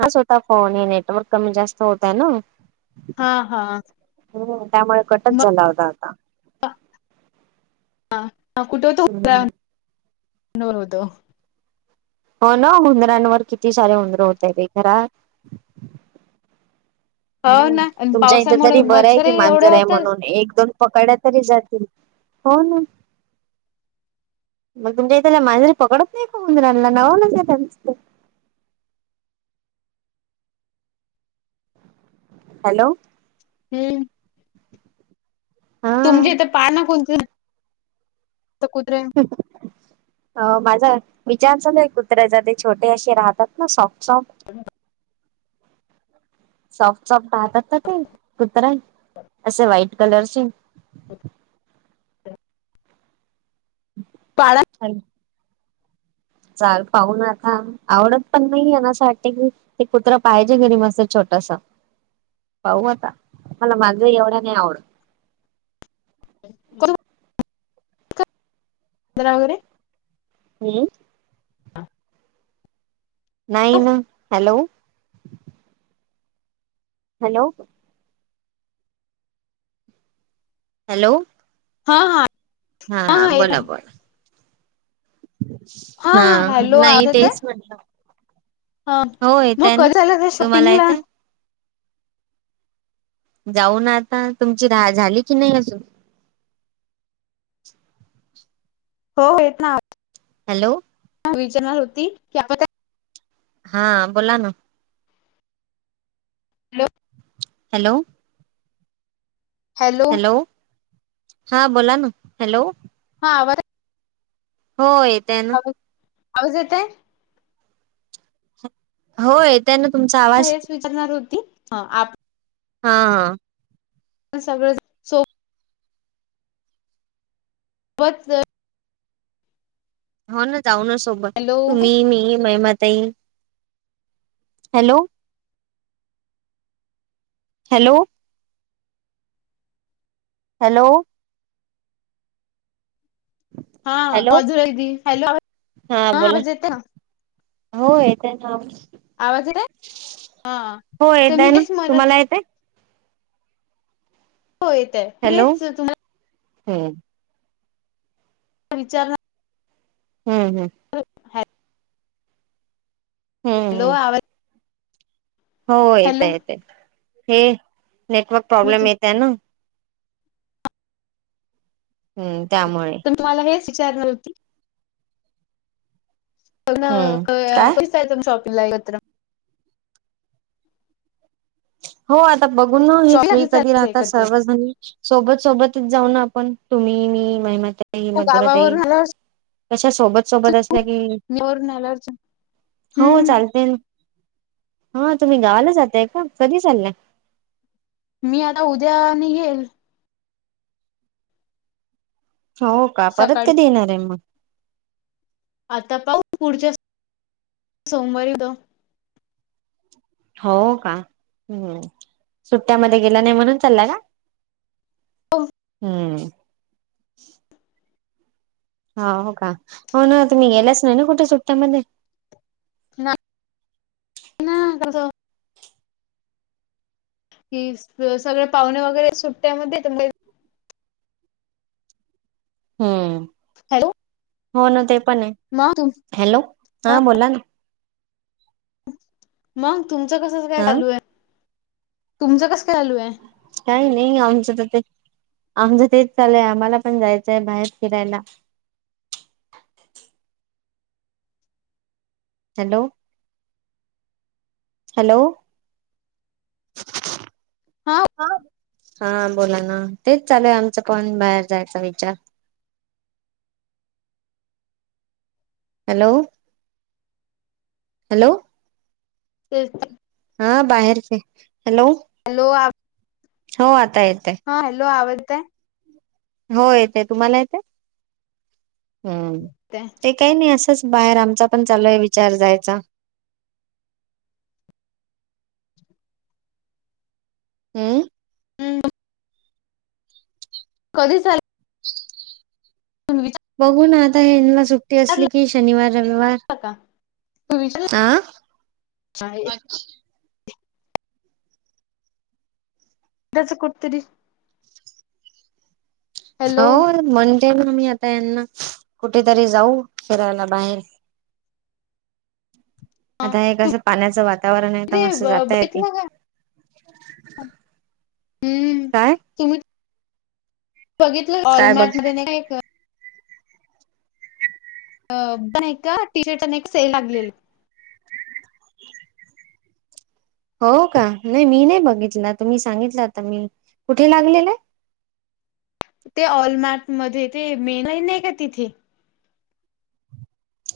हा स्वतः [inaudible] फोन हे नेटवर्क कमी जास्त होतय ना हा हा हम् त्यामुळे कटच झाला होता आता हा-कुठ-होत-हो- [unintelligible] नोड हो ना हुंद्रांवर किती सारे हुंदरे होतय ब घरात हो हम्म ना आणि तुमच्या इथ पावसामुळे तरी बरंय कि मच्छरही एवढे मांजर आहे होतच म्हणून एक दोन पकड तरी जातील हो ना मग तुमच्या इथला मांजरी पकडत नाही उंदरांना [inaudible] हॅलो हम्म- हा तुमचे तर पाह ना [inaudible] कोणत त कुतरे अ माझा मीचांसल कुत्र्याचा ते छोटे अशे राहतात ना सॉफ्ट [unintelligible] सॉफ्ट सॉफ्ट राहतात ना ते कुत्र असे वाईट कलरसिंग पाळा. [unintelligible] चाल पाहू ना आता आवडत पण नाही आहे असं वाटते की ते कुत्र पाहिजे घरी मस्त छोट टस पाहू आता मला मांझ एवढ नाही आवड. [unintelligible] अधरा वगैरे हम्म. Nine hello. हॅलो. हॅलो. हा हा. हा बोला बोला. हा हॅलो नाही आवाज येतोय तेच म्हटलं. हा हो मग येतय ना कर झालं का तुम्हाला शॉपिंगला येतय जाऊन आता तुमची रा झाली की नाही अजून [unintelligible] हो हो य ना. हॅलो. विचारणार होती की आ हा बोला ना. Hello hello. हॅलो. हा बोला ना हॅलो. हर. हो येतय ना. आवा ज येत आहे. होय येतोय ना तुमचा आवाज हेच विचारणार होती ह आप हा हा सब सो होत. हो ना जाऊ ना सोबत हॅलो तुम्ही मी महीमातई हॅलो. हॅलो. हॅलो. हा हॅलो मजू राहि त हॅलो हा बोला आवाज येत. हो येत ना. आवाज येते हा हो तर येत मी आहे ना हेच म्हणत तुम्हाला येतंय. हो येतय हेच तुम्हाला होम्. विचार. हम्म हम्म. हम्म हॅलो हम्म आवाज. हो येत हॅलो येत हे नेटवर्क मी प्रॉब्लेम येत आहे ना. हम्म त्यामुळे न [unintelligible] हम्म काय शॉपिंग ला एकत्र हो आता बघून ना हे शॉपिंगला फ्री कधी चालायचं राहतात एकत्र सर्वजण सोबत सोबत जाऊ ना आपण तुम्ही मी मा मजुरातही गावावरून आल्यावर कशा सोबत सोबत असल्या की वरून आल्यावर हो हम्म चालते हा तुम्ही गावाला जातय का कध चाललंय मी आता उद्या आणि येेईल हो का परत सकाळी कधी येणार आहे मग आता पाऊ पुढच्या सोमवारी त हो का हम्म सुट्ट्यामध्ये गेला नाही म्हणून चालला का हो हम्म हो का. हो ना. तुम्ही गेलाच नाही ना कुठे सुट्ट्यामध्ये? ना ना कस कि सगळे पाहुणे वगैरे सुट्ट्यामध्ये. हम्म हॅलो हो ना ते पण आहे मग हॅलो हा बोला ना मग तुमचं कसच काय हा चालू आहे? तुमचं कस. काही नाही आमचं तर ते. आमचं तेच चालय आम्हाला पण जायचंय बाहेर फिरायला. हॅलो हॅलो हा. हा बोला ना तेच चालूय आमचं पण बाहेर जायचा विचार. हॅलो हॅलो ते ते हा बाहेरचे हॅलो हॅलो आप हो आत हा हॅलो आवडताय? हो येत तुम्हाला येत? हम्म ते काही नाही असंच. बाहेर आमचा पण चालू आहे विचार जायचा. हम्म. हम्म कधी चाले? बघू ना आता हेना सुट्टी विचारला असली की शनिवार रविवार त हा विचार एकदाचा कुठतरी. हो हॅलो मण ना मी आता यांना कुठेतरी जाऊ फिरायला बाहेर. हा आता एकसं पाण्याचं वातावरण आहे तुम्ही तर ते मस्त जाता येते. बघितलं का हम्म काय तुम्ही. बघितलं काय बघ वॉलमार्ट मध्ये नाही का? अ नाही का टी शर्टने एक सेल लागलेली. हो का नाही मी नाही बघितला. तुम्ही सांगितलं आता मी कुठे लागलेलं आहे? ते ऑलमार्ट मध्ये ते मे नाही का तिथे.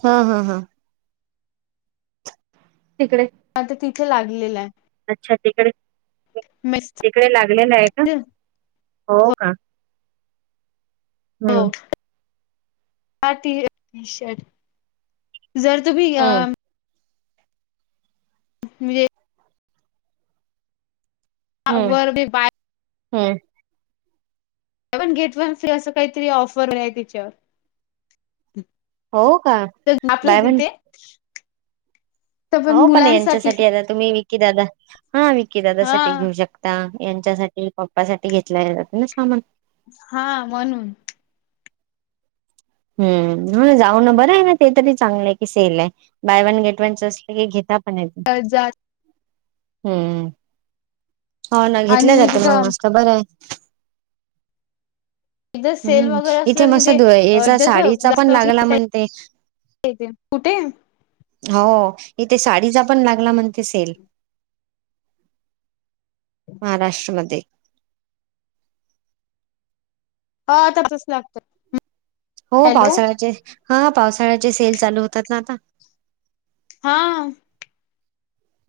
हा हा हा तिकडे तीथे लागलेलं आहे. अच्छा तिकडे मेस तिकडे लागलेला आहे का? हो हो का? हो हम्म. टी शर्ट जर तुम्ही अ हम्म म्हणजे हम्म वर डे बाय. हम्म. सेवन गेट वन फ्री असं काहीतरी ऑफर आहे त्याच्यावर. हो का आपले बाय वन तिथे? तर हो पण मुलांसाठी यांच्यासाठी आता तुम्ही विक्की दादा हा विक्की हा दादासाठी घेऊ शकता. यांच्यासाठी पप्पासाठीठी घेतला जाते ना सामान. हा म्हणून हम्म हो जाऊ ना बरं आहे ना ते तरी चांगलं आहे की सेल आहे बाय वन गेट वनच अस की घेता. पण येत अजात हम्म हो ना घेतल्या आणि जातं मग तिथं मस्त बरं आहे. एकदा सेल हम्म वगैरे इथे असलं कि मसत ते दूवा येत. एकदाच साडीचा पण जास्त अस लागला म्हणते येते कुठे हो इथे साडीचा पण लागला. कोणते सेल महाराष्ट्र मध्ये ह आताचच लागत. हो हॅलो पावसाळ्याचे हा पावसाळ्याचे सेल चालू होतात ना आता हा.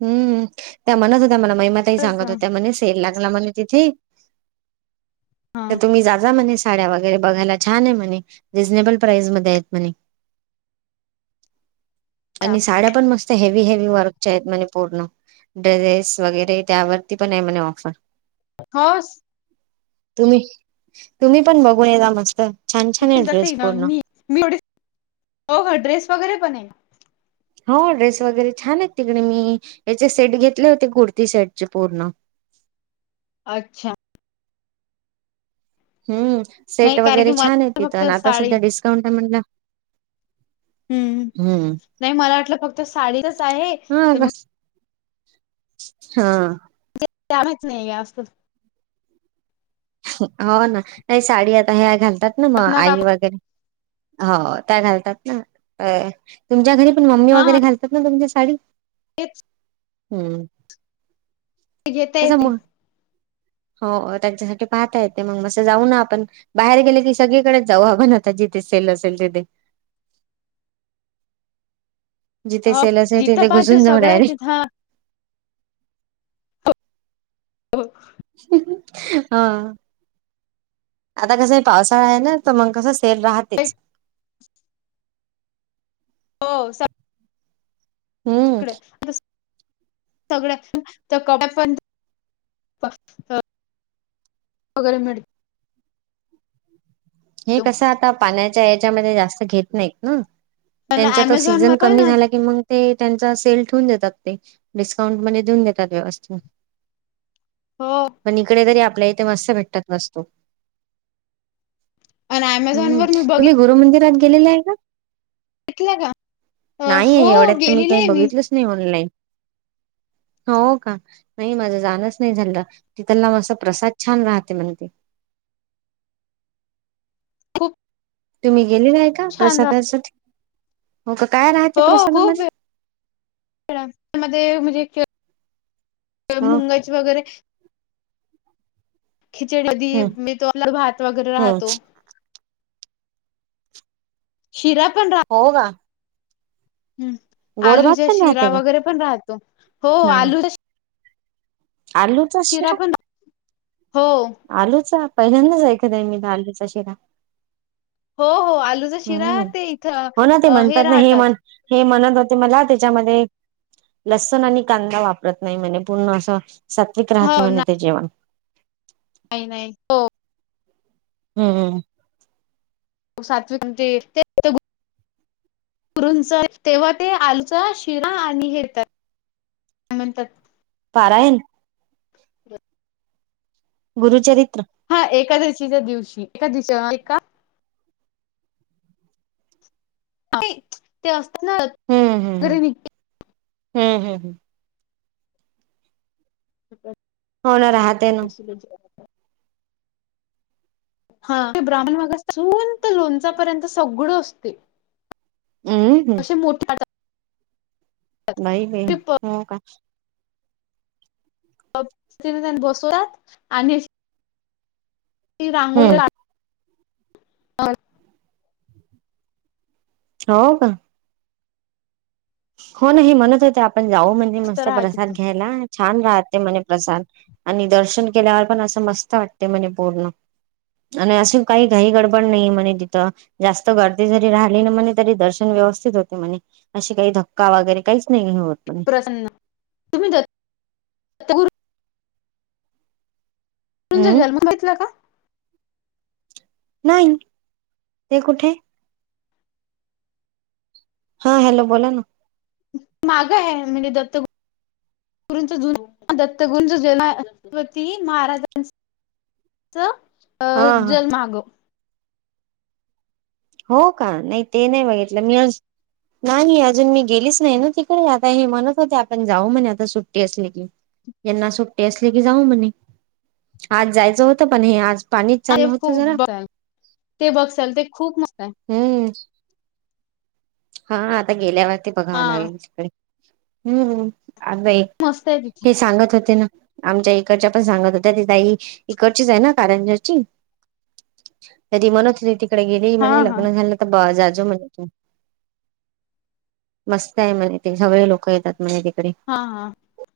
हम्म त्या म्हणत होत मला मैमाताही सांगत होत म्ह सेल लागत. जा जा म्हणे तिथे तुम्ही जा जा म्हणे. साड्या वगैरे बघायला छान आहे म्हणे रिजनेबल प्राईस म आहेत म्हणे [unintelligible] आणि साड्या पण मस्त हेवी हेवी वर्कच्या आहेत म्हणे. पूर्ण ड्रेसेस वगैरे त्यावरती पण आहे म्हणे ऑफर. हस. तुम्ही तुम्ही पण बघून येजा मस्त छान छान आहे तस ड्रेस म पूर्ण मी एवढे हो हो ड्रेस वगैरे पण आहे. हो ड्रेस वगैरे छान आहेत तिकडे मी याचे सेट घेतले होते कुर्ती सेटचे पूर्ण अच्छा! हम्म सेट नाही कारण की वगैरे छान आहे मला फक्त तिथं आता साडी सध्या डिस्काउंट आहे म्हणल हम्म नाही मला वाटलं फक्त साडीचच आहे हा तर मग बस हा. त्यालाच नाही असतच. हो ना नाही साडी आता ह्या घालतात ना मग आई काकू वगैरे हो त्या घालतात ना तुमच्या घरी मम्मी हा वगैरे घालतात ना तुमच्या साडी तेच ह. ते घेत येते. हो त्यांच्यासाठी पाहता येते मग मसं जाऊ ना आपण बाहेर गेले की सगळीकडेच जाऊ आपण आता जिथे सेल असेल तिथे. [unintelligible] जिथे हो सेल असेल तिथे जिथं पाहि तिथं घुसून जाऊ सगळं डिरेक्ट तिथं हा हो. हा आता कस पावसाळा आहे ना तर मग कस. ते राहतेच. हो स हम्म इकडे आतस सगळ्या तर क पण [unintelligible] वगैरे मिळते. हे कसं आता पाण्याच्या याच्यामध्ये जास्त घेत नाहीत ना. पण त्यांचा तर अमेझॉन सीझन वर पण कमी झाला की मग. ते त्यांचा सेल ठेवून देतात ते डिस्काउंटमध्ये देऊन देतात व्यवस्थित हो पण इकडे तरी आपल्या इथे मस्त भेटतात वस्तू आणि अमेझॉन हम्म वर मी तुम्ही गुरुमंदिरात गेलेले आहे का? बघितलं का नाहीय एवढ्यात तर मी काही बघितलंच नाही ऑनलाईन. ह [inaudible] हो का नाही माझं जाणच नाही झालं तिथला मा प्रसाद छान राहते म्हण ते. [inaudible] खूप. तुम्ही गेलेला आहे का छान प्रसादासाठी हो का काय राहते हो खूप प्रसादामध्ये? त्या [unintelligible] मध्ये म्हणजे हो मुंगाची वगैरे. खिचडी कधी हम्म मी तो [unintelligible] भात वगैरे हम्म. राहतो. शिराप. हो का. हम् गोड भात आलूच्या पण शिरा राहते का? वगैरे पण राहतो हो आलू आलूच. [unintelligible] हो आलूचा पहिल्यांदाच ऐकत आहे मी तर आलूचा शिरा. हो हो. आलूचा शिरा हम्म ते इथं हो ना ते अ म्हणतात ना हे राहतात म्हण हे म्हणणं मला त्याच्यामध्ये लसण आणि कांदा वापरत नाही म्हणे पूर्ण असं सात्विक हो राहते म्हणे ते जेवण नाही नाही हो. हम्मम. सात्विक म्हणजे ते [unintelligible] रूंच तेव्हा ते आलूच शिरा आणि हेेत्यात. काय म्हणतात? पारायण. गुरुचरित्र. च्या [unintelligible] दिवशी एका दिव [unintelligible] ए ते असतात ना वगैरे निघ हम् हम् हम्. हो [unintelligible] हो ना राहते ना. हा ते ब्राह्मण मागा संत लोणचापर्यंत सगळं असते. हम् हम्. असे मोठे हातात नाहीई गई हो का. तीने [unintelligible] बसवतात आणि ती रांगोळी हम्म ला [unintelligible] हा. [inaudible] हो का. हो ना हे म्हणत होते आपण जाऊ म्हणजे मस्त राहते प्रसाद ती घ्यायला. छान राहते म्हणे प्रसाद आणि दर्शन केल्यावर पण असं मस्त वाटते म्हणे पूर्ण. आणि अशी काही घाई गडबड नाही म्हणे तिथं जास्त गर्दी जरी राहिली ना म्हणे तरी दर्शन व. व्यवस्थित होते म्हणे अशी काही धक्का वगैरे काहीच नाही. म्हणे प्रसन्न तुम्हीुर [unintelligible] तुजा हम्म जन्म तीतला का नाही ते कुठे हा हॅलो बोला ना माग आहे म्हणजे दत्त ुरुंच जु [unintelligible] दत्तगुरंचा जन [unintelligible] छतपती महाराजांचा अ हा अ हा जलमाग हो का नाही ते नाही बघितलं मी अज नाही अजून मी गेलीच नाही ना तिकडे आता हे म्हणत होते आपण जाऊ म्हणे आता सुट्टी असली की यांना सुट्टी असले की जाऊ म्हणे आज जायचं होतं पण हे आज पाणीच चालू [unintelligible] होतं खूप जरा बघ ते बघसेल ते खूप मस्तताय हम्म हा आता गेल्यावरती बघाव हा लागेल तिकडे हम्म अग बाई मस्त आहे तिथे हे सांगत होते ना आमच्या इकडच्या पण सांगत होत्या तिथई इकडचीच आहे ना कारंजची तरी म्हणत होती तिकडे गेली हा म्हणे हा लग्न झालं तर जाजू म्हण तू मस्त आहे म्हज ते सगळे लोक येतात म्हजे तिकडे हा हा